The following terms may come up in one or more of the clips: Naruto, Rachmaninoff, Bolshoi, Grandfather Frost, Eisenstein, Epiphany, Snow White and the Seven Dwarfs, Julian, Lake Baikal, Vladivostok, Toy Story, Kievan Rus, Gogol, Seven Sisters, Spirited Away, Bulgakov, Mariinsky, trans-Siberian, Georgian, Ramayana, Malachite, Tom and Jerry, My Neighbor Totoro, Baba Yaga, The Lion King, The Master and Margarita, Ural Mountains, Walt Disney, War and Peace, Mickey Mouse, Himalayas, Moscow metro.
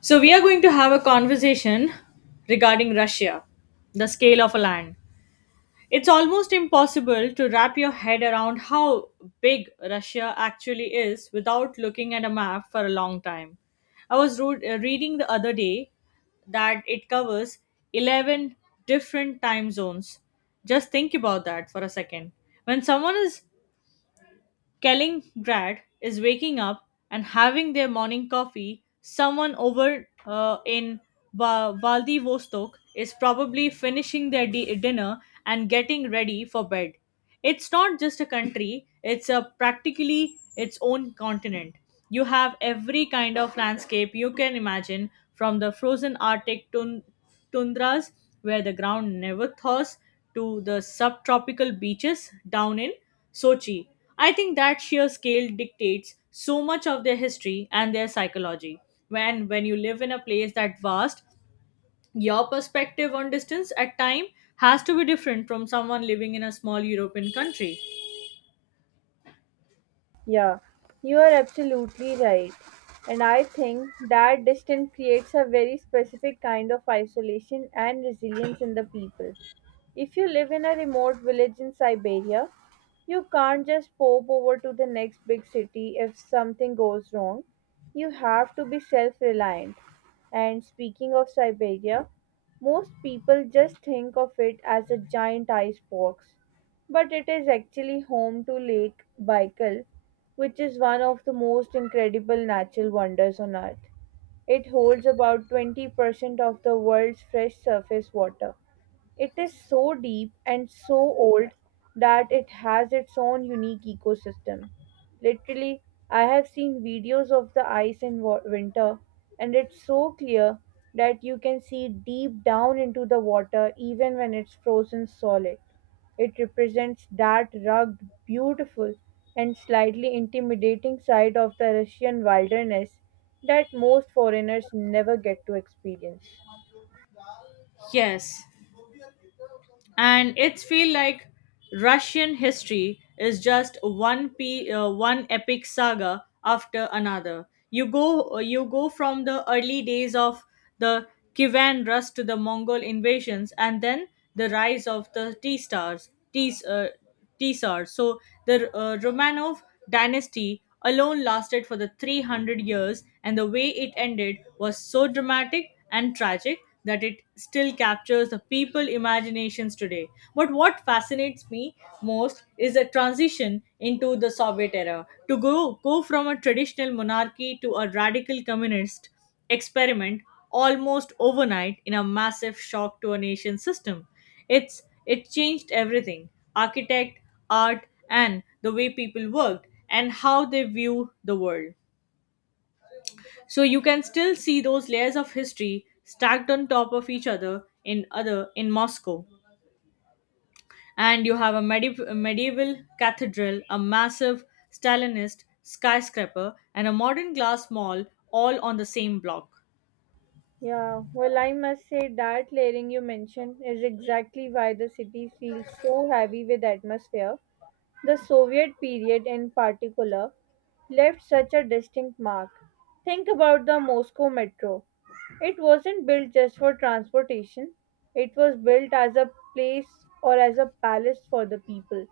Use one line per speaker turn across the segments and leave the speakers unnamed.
So, we are going to have a conversation regarding Russia, the scale of a land. It's almost impossible to wrap your head around how big Russia actually is without looking at a map for a long time. I was reading the other day that it covers 11 different time zones. Just think about that for a second. When someone is Kaliningrad is waking up and having their morning coffee. Someone over in Vladivostok is probably finishing their dinner and getting ready for bed. It's not just a country, it's a practically its own continent. You have every kind of landscape you can imagine from the frozen Arctic tundras where the ground never thaws to the subtropical beaches down in Sochi. I think that sheer scale dictates so much of their history and their psychology. When you live in a place that vast, your perspective on distance at time has to be different from someone living in a small European country.
Yeah, you are absolutely right. And I think that distance creates a very specific kind of isolation and resilience in the people. If you live in a remote village in Siberia, you can't just pop over to the next big city if something goes wrong. You have to be self reliant. And speaking of Siberia, most people just think of it as a giant ice box, but it is actually home to Lake Baikal, which is one of the most incredible natural wonders on Earth. It holds about 20% of the world's fresh surface water. It is so deep and so old that it has its own unique ecosystem. Literally, I have seen videos of the ice in winter, and it's so clear that you can see deep down into the water even when it's frozen solid. It represents that rugged, beautiful, and slightly intimidating side of the Russian wilderness that most foreigners never get to experience.
Yes, and it's feel like Russian history is just one epic saga after another. You go from the early days of the Kievan Rus to the Mongol invasions, and then the rise of the T stars, T Tsar. So the Romanov dynasty alone lasted for the 300 years, and the way it ended was so dramatic and tragic that it still captures the people imaginations today. But what fascinates me most is the transition into the Soviet era. To go from a traditional monarchy to a radical communist experiment almost overnight in a massive shock to a nation system. It changed everything: architect, art, and the way people worked and how they view the world. So you can still see those layers of history stacked on top of each other in Moscow. And you have a medieval cathedral, a massive Stalinist skyscraper, and a modern glass mall all on the same block.
Yeah, well, I must say that layering you mentioned is exactly why the city feels so heavy with atmosphere. The Soviet period, in particular, left such a distinct mark. Think about the Moscow metro. It wasn't built just for transportation, it was built as a place or as a palace for the people.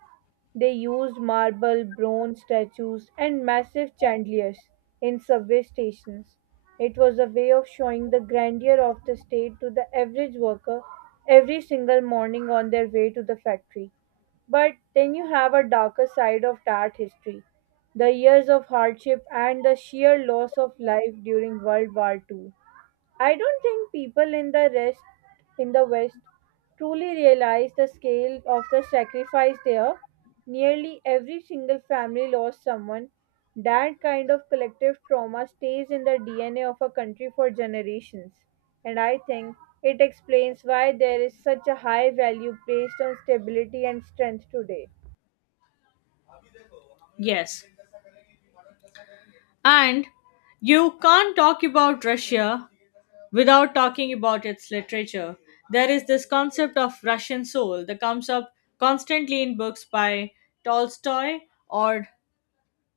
They used marble, bronze statues, and massive chandeliers in subway stations. It was a way of showing the grandeur of the state to the average worker every single morning on their way to the factory. But then you have a darker side of that history, the years of hardship and the sheer loss of life during World War Two. I don't think people in the West truly realize the scale of the sacrifice there. Nearly every single family lost someone. That kind of collective trauma stays in the DNA of a country for generations. And I think it explains why there is such a high value placed on stability and strength today.
Yes. And you can't talk about Russia without talking about its literature. There is this concept of Russian soul that comes up constantly in books by Tolstoy or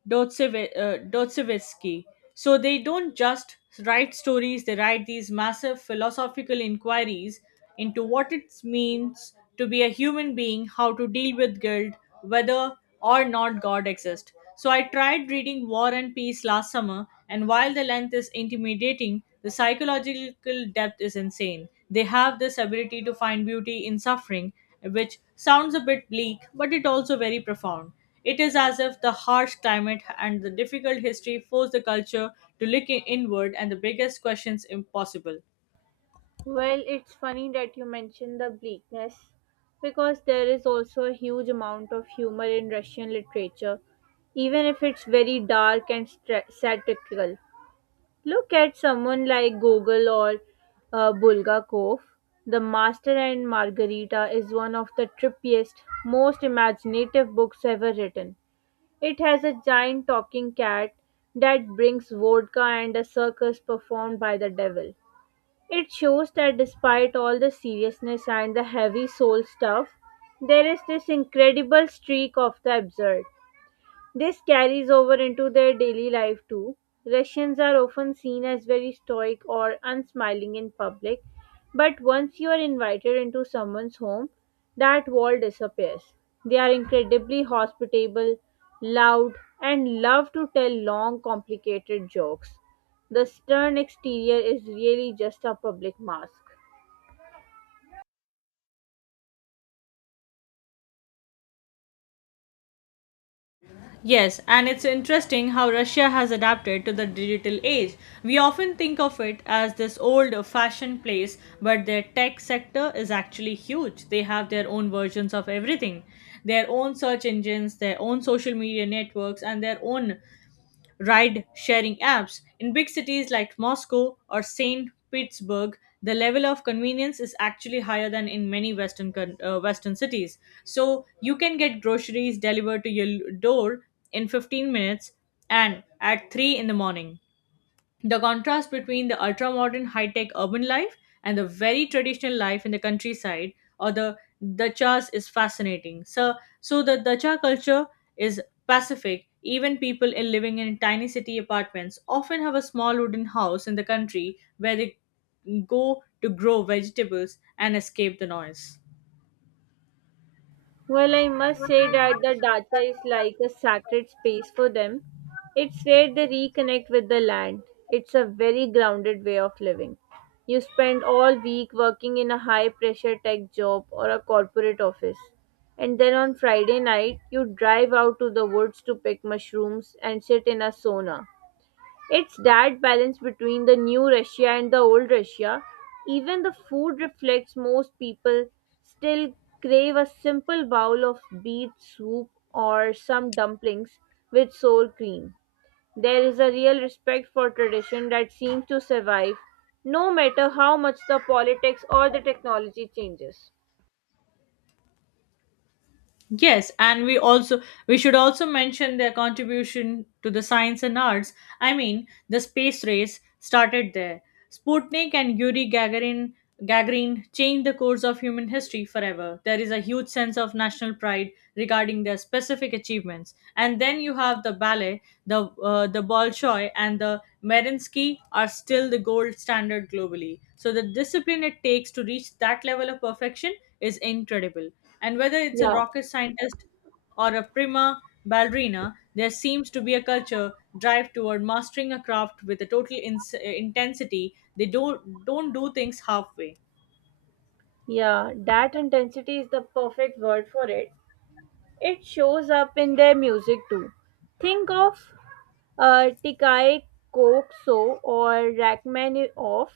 Dostoevsky. So they don't just write stories, they write these massive philosophical inquiries into what it means to be a human being, how to deal with guilt, whether or not God exists. So I tried reading War and Peace last summer, and while the length is intimidating, the psychological depth is insane. They have this ability to find beauty in suffering, which sounds a bit bleak, but it also very profound. It is as if the harsh climate and the difficult history force the culture to look inward and the biggest questions impossible.
Well, it's funny that you mentioned the bleakness because there is also a huge amount of humor in Russian literature, even if it's very dark and satirical. Look at someone like Gogol or Bulgakov. The Master and Margarita is one of the trippiest, most imaginative books ever written. It has a giant talking cat that brings vodka and a circus performed by the devil. It shows that despite all the seriousness and the heavy soul stuff, there is this incredible streak of the absurd. This carries over into their daily life too. Russians are often seen as very stoic or unsmiling in public, but once you are invited into someone's home, that wall disappears. They are incredibly hospitable, loud, and love to tell long, complicated jokes. The stern exterior is really just a public mask.
Yes, and it's interesting how Russia has adapted to the digital age. We often think of it as this old fashioned place, but their tech sector is actually huge. They have their own versions of everything their own search engines, their own social media networks, and their own ride sharing apps. In big cities like Moscow or St. Petersburg, the level of convenience is actually higher than in many Western cities. So you can get groceries delivered to your door in 15 minutes and at 3 in the morning. The contrast between the ultra modern high tech urban life and the very traditional life in the countryside or the dachas is fascinating. So the dacha culture is pacific. Even people in living in tiny city apartments often have a small wooden house in the country where they go to grow vegetables and escape the noise.
Well, I must say that the data is like a sacred space for them. It's where they reconnect with the land. It's a very grounded way of living. You spend all week working in a high pressure tech job or a corporate office. And then on Friday night, you drive out to the woods to pick mushrooms and sit in a sauna. It's that balance between the new Russia and the old Russia. Even the food reflects most people still crave a simple bowl of beet soup or some dumplings with sour cream. There is a real respect for tradition that seems to survive no matter how much the politics or the technology changes.
Yes, and we should also mention their contribution to the science and arts. I mean, the space race started there. Sputnik and Yuri Gagarin changed the course of human history forever. There is a huge sense of national pride regarding their specific achievements. And then you have the ballet, the Bolshoi, and the Mariinsky are still the gold standard globally. So the discipline it takes to reach that level of perfection is incredible and whether it's a
Yeah.
rocket scientist or a prima ballerina, there seems to be a culture drive toward mastering a craft with a total intensity. They don't do things halfway.
Yeah, that intensity is the perfect word for it. It shows up in their music too. Think of Tikal Kokso or Rachmaninoff.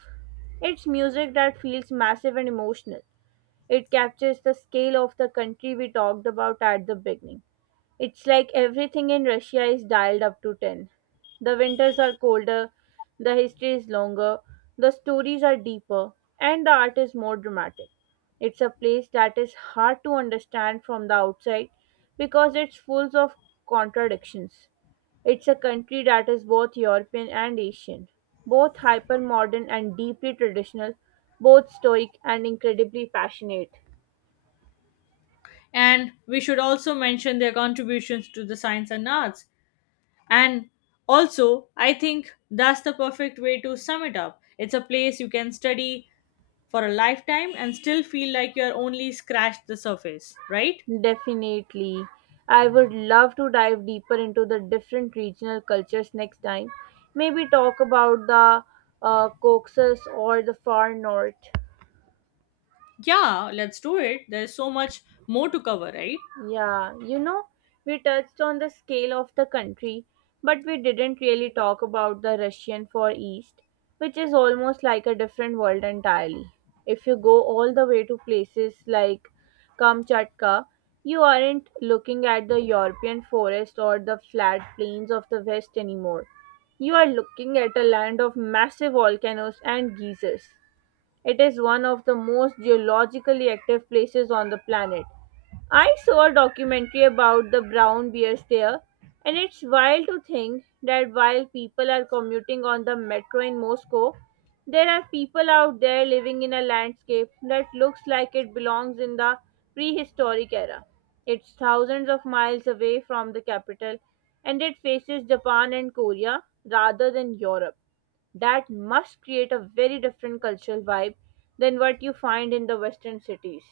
It's music that feels massive and emotional. It captures the scale of the country we talked about at the beginning. It's like everything in Russia is dialed up to 10. The winters are colder, the history is longer, the stories are deeper, and the art is more dramatic. It's a place that is hard to understand from the outside because it's full of contradictions. It's a country that is both European and Asian, both hyper modern and deeply traditional, both stoic and incredibly passionate.
And we should also mention their contributions to the science and arts. And also, I think that's the perfect way to sum it up. It's a place you can study for a lifetime and still feel like you're only scratched the surface, right?
Definitely. I would love to dive deeper into the different regional cultures next time. Maybe talk about the Caucasus or the far north.
Yeah, let's do it. There's so much more to cover, right?
Yeah, you know, we touched on the scale of the country, but we didn't really talk about the Russian Far East, which is almost like a different world entirely. If you go all the way to places like Kamchatka, you aren't looking at the European forest or the flat plains of the West anymore. You are looking at a land of massive volcanoes and geysers. It is one of the most geologically active places on the planet. I saw a documentary about the brown bears there, and it's wild to think that while people are commuting on the metro in Moscow, there are people out there living in a landscape that looks like it belongs in the prehistoric era. It's thousands of miles away from the capital, and it faces Japan and Korea rather than Europe. That must create a very different cultural vibe than what you find in the western cities.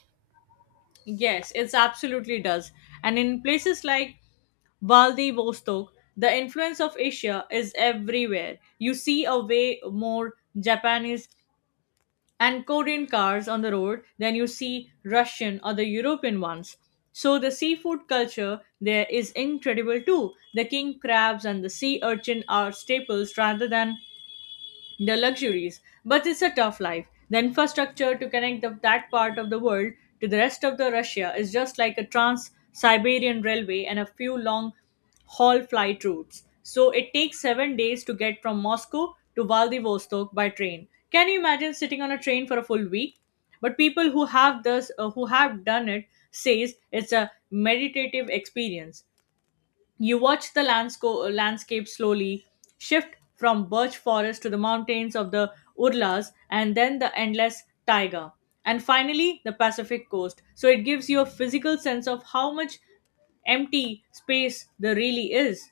Yes, it absolutely does. And in places like Vladivostok, the influence of Asia is everywhere. You see a way more Japanese and Korean cars on the road than you see Russian or the European ones. So the seafood culture there is incredible too. The king crabs and the sea urchin are staples rather than the luxuries, but it's a tough life. The infrastructure to connect that part of the world to the rest of the Russia is just like a trans-Siberian railway and a few long haul flight routes. So it takes 7 days to get from Moscow to Vladivostok by train. Can you imagine sitting on a train for a full week? But people who have this who have done it says it's a meditative experience. You watch the landscape slowly shift from birch forest to the mountains of the Urlas and then the endless taiga and finally the Pacific coast. So it gives you a physical sense of how much empty space there really is.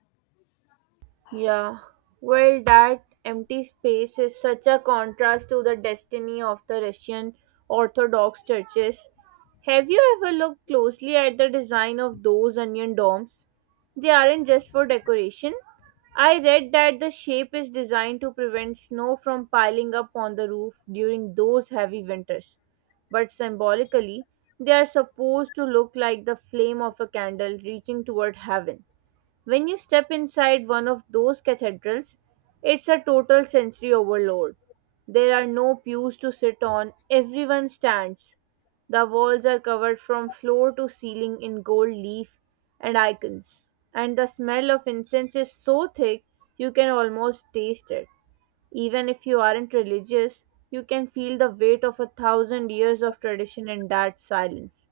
Yeah. Well, that empty space is such a contrast to the destiny of the Russian Orthodox churches. Have you ever looked closely at the design of those onion domes? They aren't just for decoration. I read that the shape is designed to prevent snow from piling up on the roof during those heavy winters. But symbolically, they are supposed to look like the flame of a candle reaching toward heaven. When you step inside one of those cathedrals, it's a total sensory overload. There are no pews to sit on, everyone stands. The walls are covered from floor to ceiling in gold leaf and icons, and the smell of incense is so thick you can almost taste it. Even if you aren't religious, you can feel the weight of a thousand years of tradition in that silence.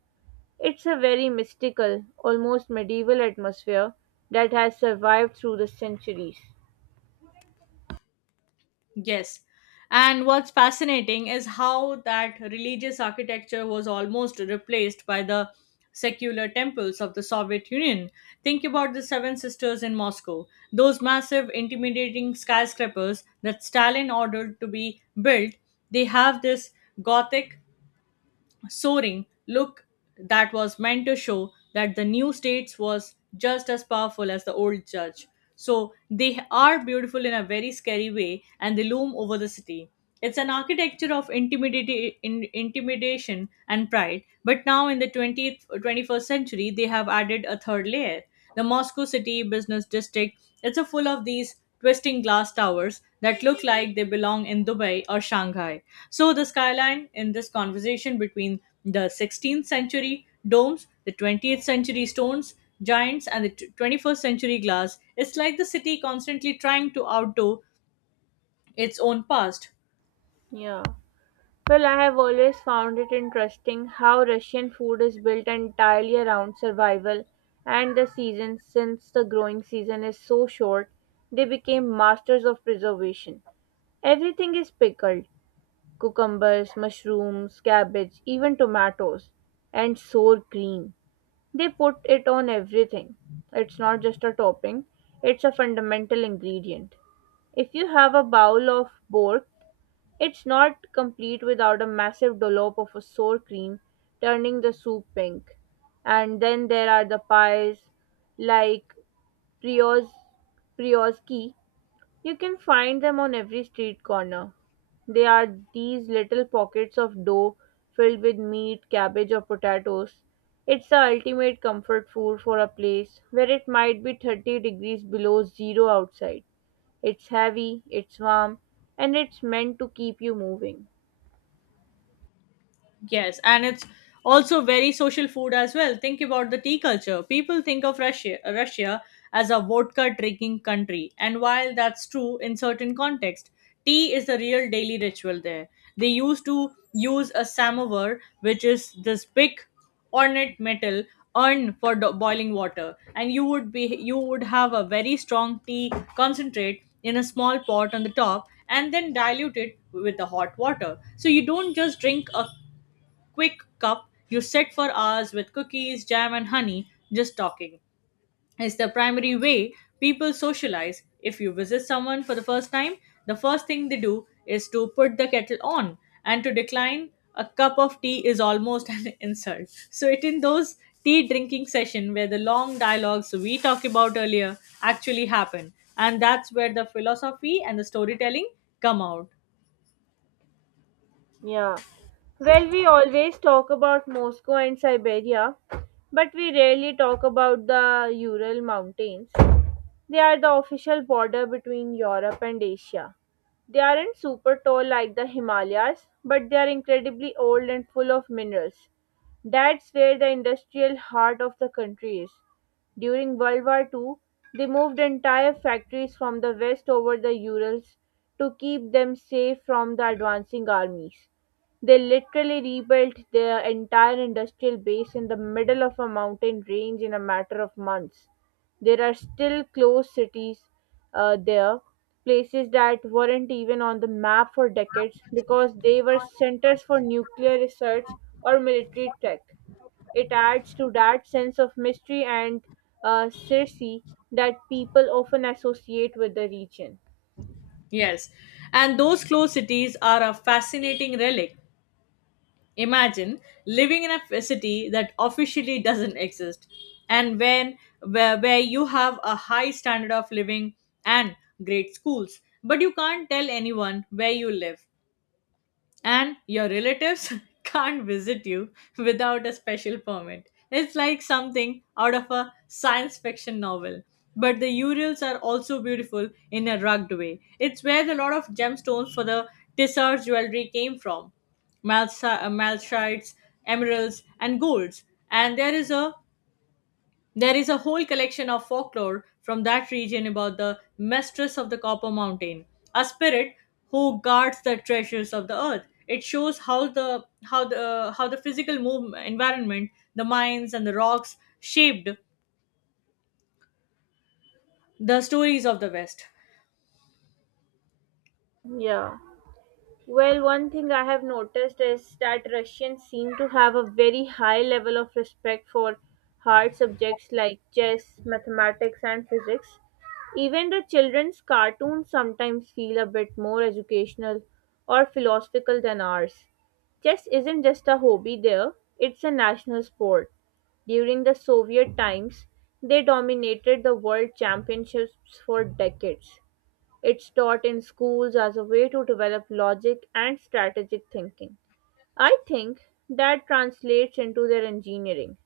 It's a very mystical, almost medieval atmosphere that has survived through the centuries.
Yes. And what's fascinating is how that religious architecture was almost replaced by the secular temples of the Soviet Union. Think about the Seven Sisters in Moscow, those massive, intimidating skyscrapers that Stalin ordered to be built. They have this Gothic soaring look that was meant to show that the new states was just as powerful as the old church. So they are beautiful in a very scary way and they loom over the city. It's an architecture of intimidation and pride, but now in the 20th or 21st century, they have added a third layer. The Moscow City Business District, it's a full of these twisting glass towers that look like they belong in Dubai or Shanghai. So, the skyline in this conversation between the 16th century domes, the 20th century stones, giants, and the 21st century glass is like the city constantly trying to outdo its own past.
Yeah. Well, I have always found it interesting how Russian food is built entirely around survival and the seasons. Since the growing season is so short, they became masters of preservation. Everything is pickled cucumbers, mushrooms, cabbage, even tomatoes, and sour cream. They put it on everything. It's not just a topping, it's a fundamental ingredient. If you have a bowl of borscht, it's not complete without a massive dollop of a sour cream, turning the soup pink. And then there are the pies, like prios, prioski, you can find them on every street corner. They are these little pockets of dough filled with meat, cabbage, or potatoes. It's the ultimate comfort food for a place where it might be 30 degrees below zero outside. It's heavy, it's warm, and it's meant to keep you moving.
Yes, and it's also very social food as well. Think about the tea culture. People think of Russia as a vodka drinking country, and while that's true in certain context, tea is the real daily ritual there. They used to use a samovar, which is this big ornate metal urn for boiling water, and you would have a very strong tea concentrate in a small pot on the top, and then dilute it with the hot water. So you don't just drink a quick cup you sit for hours with cookies, jam, and honey just talking. It's the primary way people socialize. If you visit someone for the first time, the first thing they do is to put the kettle on, and to decline a cup of tea is almost an insult. So, it in those tea drinking session where the long dialogues we talked about earlier actually happen, and that's where the philosophy and the storytelling come out.
Yeah. Well, we always talk about Moscow and Siberia, but we rarely talk about the Ural Mountains. They are the official border between Europe and Asia. They aren't super tall like the Himalayas, but they are incredibly old and full of minerals. That's where the industrial heart of the country is. During World War II, they moved entire factories from the west over the Urals to keep them safe from the advancing armies. They literally rebuilt their entire industrial base in the middle of a mountain range in a matter of months. There are still closed cities there, places that weren't even on the map for decades because they were centers for nuclear research or military tech. It adds to that sense of mystery and secrecy that people often associate with the region.
Yes, and those closed cities are a fascinating relic. Imagine living in a city that officially doesn't exist and where you have a high standard of living and great schools, but you can't tell anyone where you live and your relatives can't visit you without a special permit. It's like something out of a science fiction novel. But the Urals are also beautiful in a rugged way. It's where the lot of gemstones for the Tissot jewelry came from. Malachite, emeralds, and golds. And there is a whole collection of folklore from that region about the mistress of the Copper Mountain, a spirit who guards the treasures of the earth. It shows how the physical move, environment, the mines and the rocks shaped the stories of the West.
Yeah. Well, one thing I have noticed is that Russians seem to have a very high level of respect for hard subjects like chess, mathematics, and physics. Even the children's cartoons sometimes feel a bit more educational or philosophical than ours. Chess isn't just a hobby there, it's a national sport. During the Soviet times, they dominated the world championships for decades. It's taught in schools as a way to develop logic and strategic thinking. I think that translates into their engineering.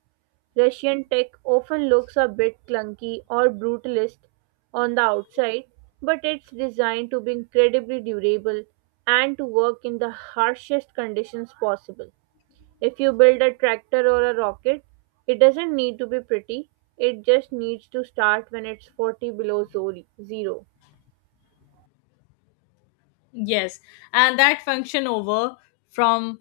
Russian tech often looks a bit clunky or brutalist on the outside, but it's designed to be incredibly durable and to work in the harshest conditions possible. If you build a tractor or a rocket, it doesn't need to be pretty. It just needs to start when it's 40 below zero.
Yes, and that function over from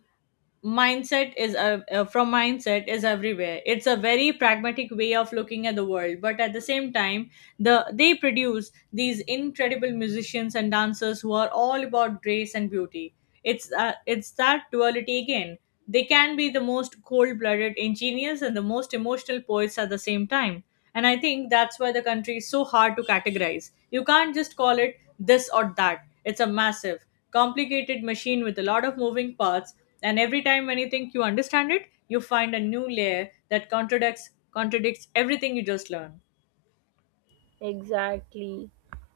mindset is everywhere. It's a very pragmatic way of looking at the world, but at the same time they produce these incredible musicians and dancers who are all about grace and beauty. It's it's that duality again. They can be the most cold-blooded engineers and the most emotional poets at the same time, and I think that's why the country is so hard to categorize. You can't just call it this or that. It's a massive complicated machine with a lot of moving parts, and every time when you think you understand it, you find a new layer that contradicts everything you just learned.
Exactly.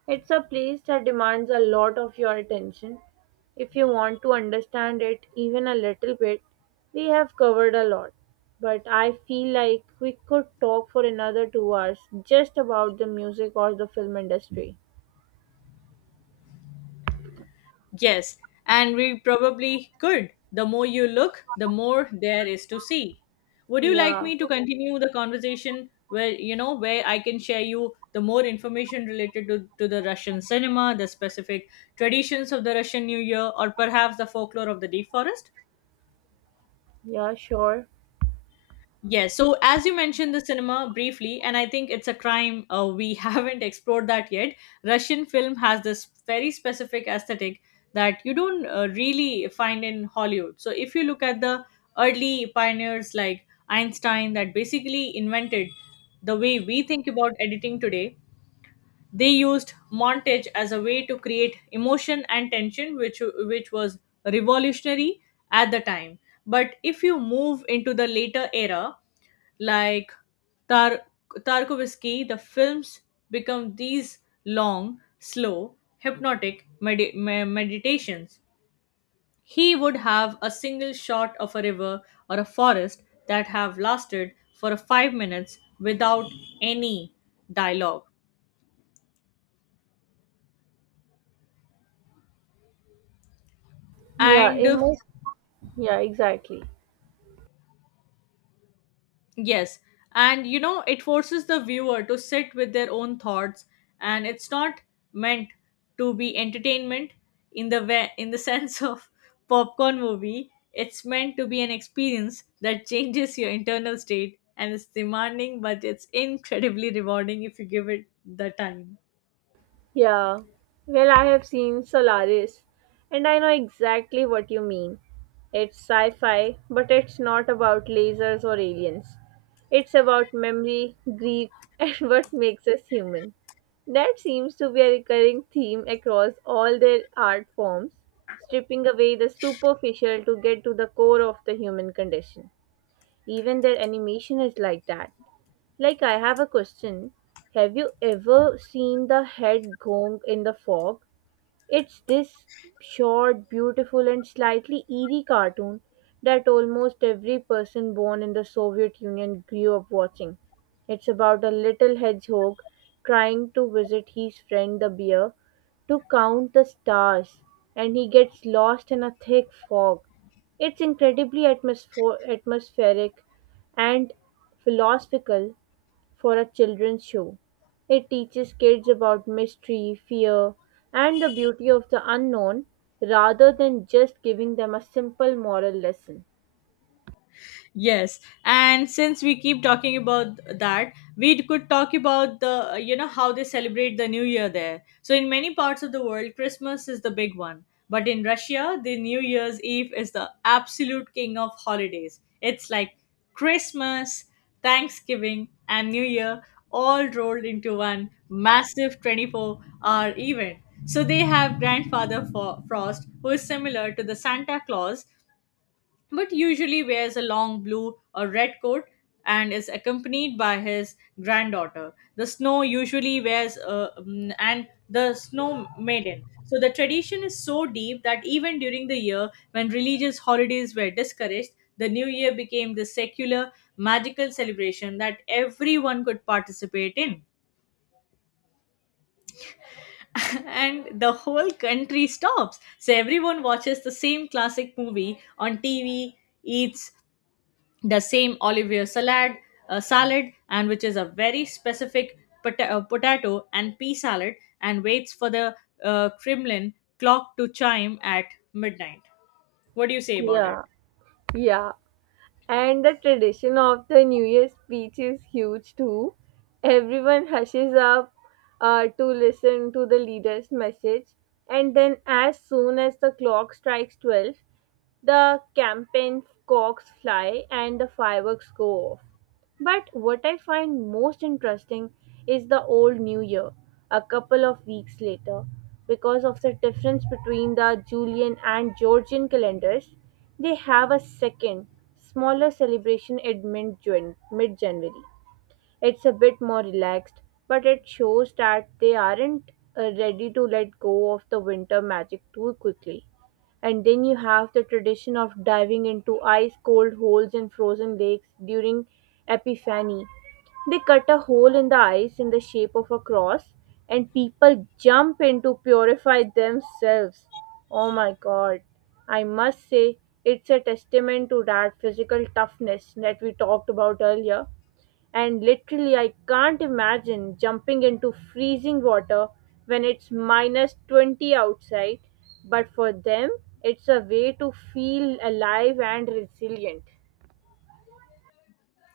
It's a place that demands a lot of your attention. If you want to understand it even a little bit, we have covered a lot. But I feel like we could talk for another 2 hours just about the music or the film industry.
Yes, and we probably could. The more you look, the more there is to see. Would you like
Yeah,
me to continue the conversation where, you know, where I can share you the more information related to the Russian cinema, the specific traditions of the Russian New Year, or perhaps the folklore of the deep forest?
yeah, sure.
Yes. So, as you mentioned the cinema briefly, and I think it's a crime, we haven't explored that yet. Russian film has this very specific aesthetic that you don't really find in Hollywood. So, if you look at the early pioneers like Einstein, that basically invented the way we think about editing today, they used montage as a way to create emotion and tension, which was revolutionary at the time. But if you move into the later era, like Tar- Tarkovsky, the films become these long, slow, hypnotic meditations. He would have a single shot of a river or a forest that have lasted for 5 minutes without any dialogue.
Yeah,
And
it must. Yeah, exactly.
Yes, and you know, it forces the viewer to sit with their own thoughts, and it's not meant to be entertainment in the way, in the sense of popcorn movie. It's meant to be an experience that changes your internal state, and it's demanding, but it's incredibly rewarding if you give it the time.
Yeah, well, I have seen Solaris, and I know exactly what you mean. It's sci fi, but it's not about lasers or aliens. It's about memory, grief, and what makes us human. That seems to be a recurring theme across all their art forms, stripping away the superficial to get to the core of the human condition. Even their animation is like that. Like, I have a question. Have you ever seen the head gong in the fog? It's this short, beautiful, and slightly eerie cartoon that almost every person born in the Soviet Union grew up watching. It's about a little hedgehog trying to visit his friend the bear to count the stars, and he gets lost in a thick fog. It's incredibly atmospheric and philosophical for a children's show. It teaches kids about mystery, fear, and the beauty of the unknown rather than just giving them a simple moral lesson.
Yes, and since we keep talking about that, we could talk about the, you know, how they celebrate the new year there. So in many parts of the world, Christmas is the big one, but in Russia, the New Year's Eve is the absolute king of holidays. It's like Christmas, Thanksgiving, and New Year all rolled into one massive 24-hour event. So they have grandfather Frost, who is similar to the Santa Claus, but usually wears a long blue or red coat and is accompanied by his granddaughter. The snow usually wears mm, and the snow maiden. So the tradition is so deep that even during the year when religious holidays were discouraged, the new year became the secular magical celebration that everyone could participate in. And the whole country stops. So everyone watches the same classic movie on TV, eats the same Olivier salad, salad, and which is a very specific potato and pea salad, and waits for the Kremlin clock to chime at midnight. What do you say about it?
Yeah, yeah. And the tradition of the New Year speech is huge too. Everyone hushes up to listen to the leader's message, and then, as soon as the clock strikes 12, the campaign cocks fly and the fireworks go off. But what I find most interesting is the old New Year, a couple of weeks later. Because of the difference between the Julian and Georgian calendars, they have a second, smaller celebration at mid January. It's a bit more relaxed, but it shows that they aren't ready to let go of the winter magic too quickly. And then you have the tradition of diving into ice cold holes in frozen lakes during Epiphany. They cut a hole in the ice in the shape of a cross, and people jump in to purify themselves. Oh my god. I must say, it's a testament to that physical toughness that we talked about earlier, and literally, I can't imagine jumping into freezing water when it's minus 20 outside. But for them, it's a way to feel alive and resilient.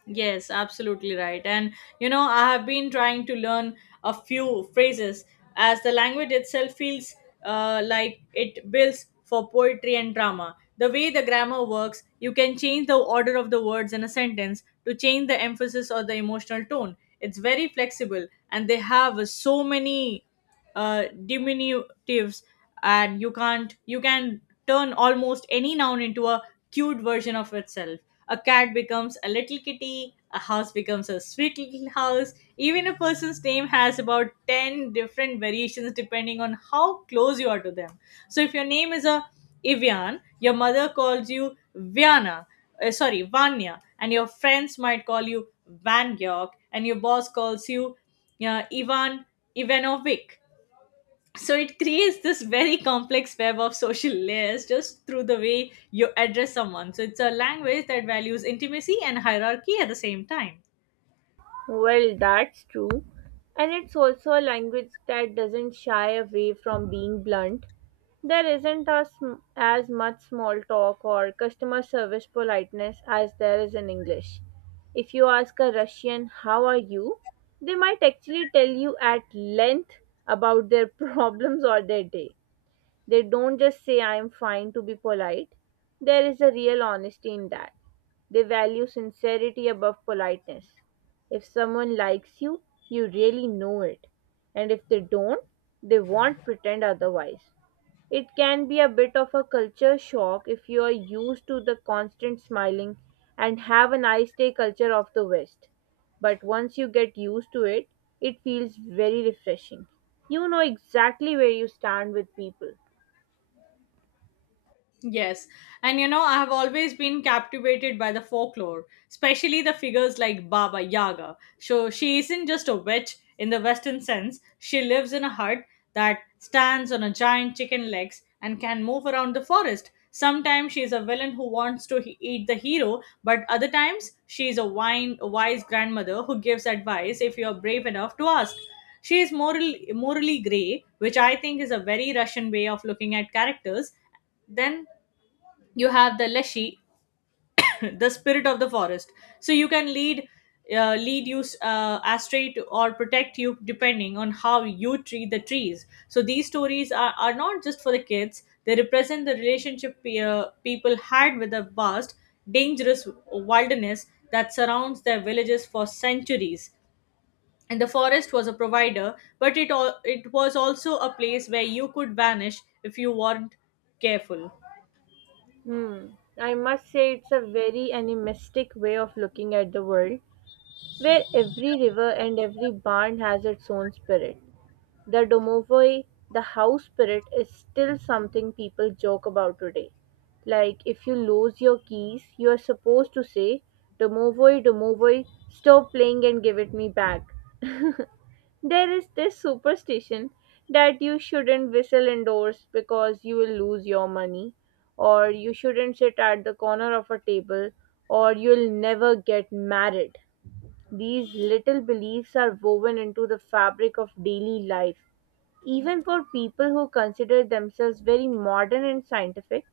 Yes, absolutely right. And you know, I have been trying to learn a few phrases, as the language itself feels like it builds for poetry and drama. The way the grammar works, you can change the order of the words in a sentence to change the emphasis or the emotional tone. It's very flexible, and they have so many diminutives, and you can't you can turn almost any noun into a cute version of itself. A cat becomes a little kitty, a house becomes a sweet little house. Even a person's name has about 10 different variations depending on how close you are to them. So if your name is a ivian, your mother calls you viana, sorry vanya, and your friends might call you van york, and your boss calls you ivan ivanovic. So it creates this very complex web of social layers just through the way you address someone. So it's a language that values intimacy and hierarchy at the same time.
Well, that's true. And it's also a language that doesn't shy away from being blunt. There isn't as much small talk or customer service politeness as there is in English. If you ask a Russian, "How are you?" they might actually tell you at length about their problems or their day. They don't just say I'm fine to be polite. There is a real honesty in that. They value sincerity above politeness. If someone likes you, you really know it. And if they don't, they won't pretend otherwise. It can be a bit of a culture shock if you are used to the constant smiling and have a nice day culture of the West. But once you get used to it, it feels very refreshing. You know exactly where you stand with people.
Yes, and you know, I have always been captivated by the folklore, especially the figures like Baba Yaga. So she isn't just a witch in the Western sense, she lives in a hut that stands on a giant chicken legs and can move around the forest. Sometimes she is a villain who wants to eat the hero, but other times she is a wise grandmother who gives advice if you are brave enough to ask. She is morally grey, which I think is a very Russian way of looking at characters. Then you have the leshi, the spirit of the forest. So you can lead you astray to, or protect you, depending on how you treat the trees. So these stories are not just for the kids. They represent the relationship people had with the vast dangerous wilderness that surrounds their villages for centuries, and the forest was a provider, but it was also a place where you could vanish if you weren't careful.
Hmm. I must say it's a very animistic way of looking at the world, where every river and every barn has its own spirit. The domovoi, the house spirit, is still something people joke about today. Like if you lose your keys, you are supposed to say, "Domovoi, domovoi, stop playing and give it me back." There is this superstition that you shouldn't whistle indoors because you will lose your money, or you shouldn't sit at the corner of a table, or you'll never get married. These little beliefs are woven into the fabric of daily life. Even for people who consider themselves very modern and scientific,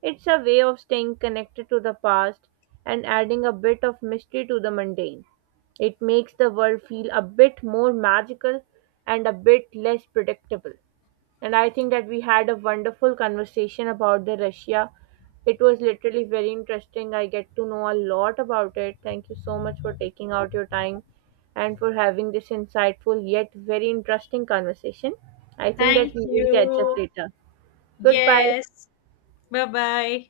it's a way of staying connected to the past and adding a bit of mystery to the mundane. It makes the world feel a bit more magical and a bit less predictable. And I think that we had a wonderful conversation about the Russia. It was literally very interesting. I get to know a lot about it. Thank you so much for taking out your time and for having this insightful yet very interesting conversation. I think that
Thank
we will catch up
you.
later. Goodbye.
Yes. Bye bye.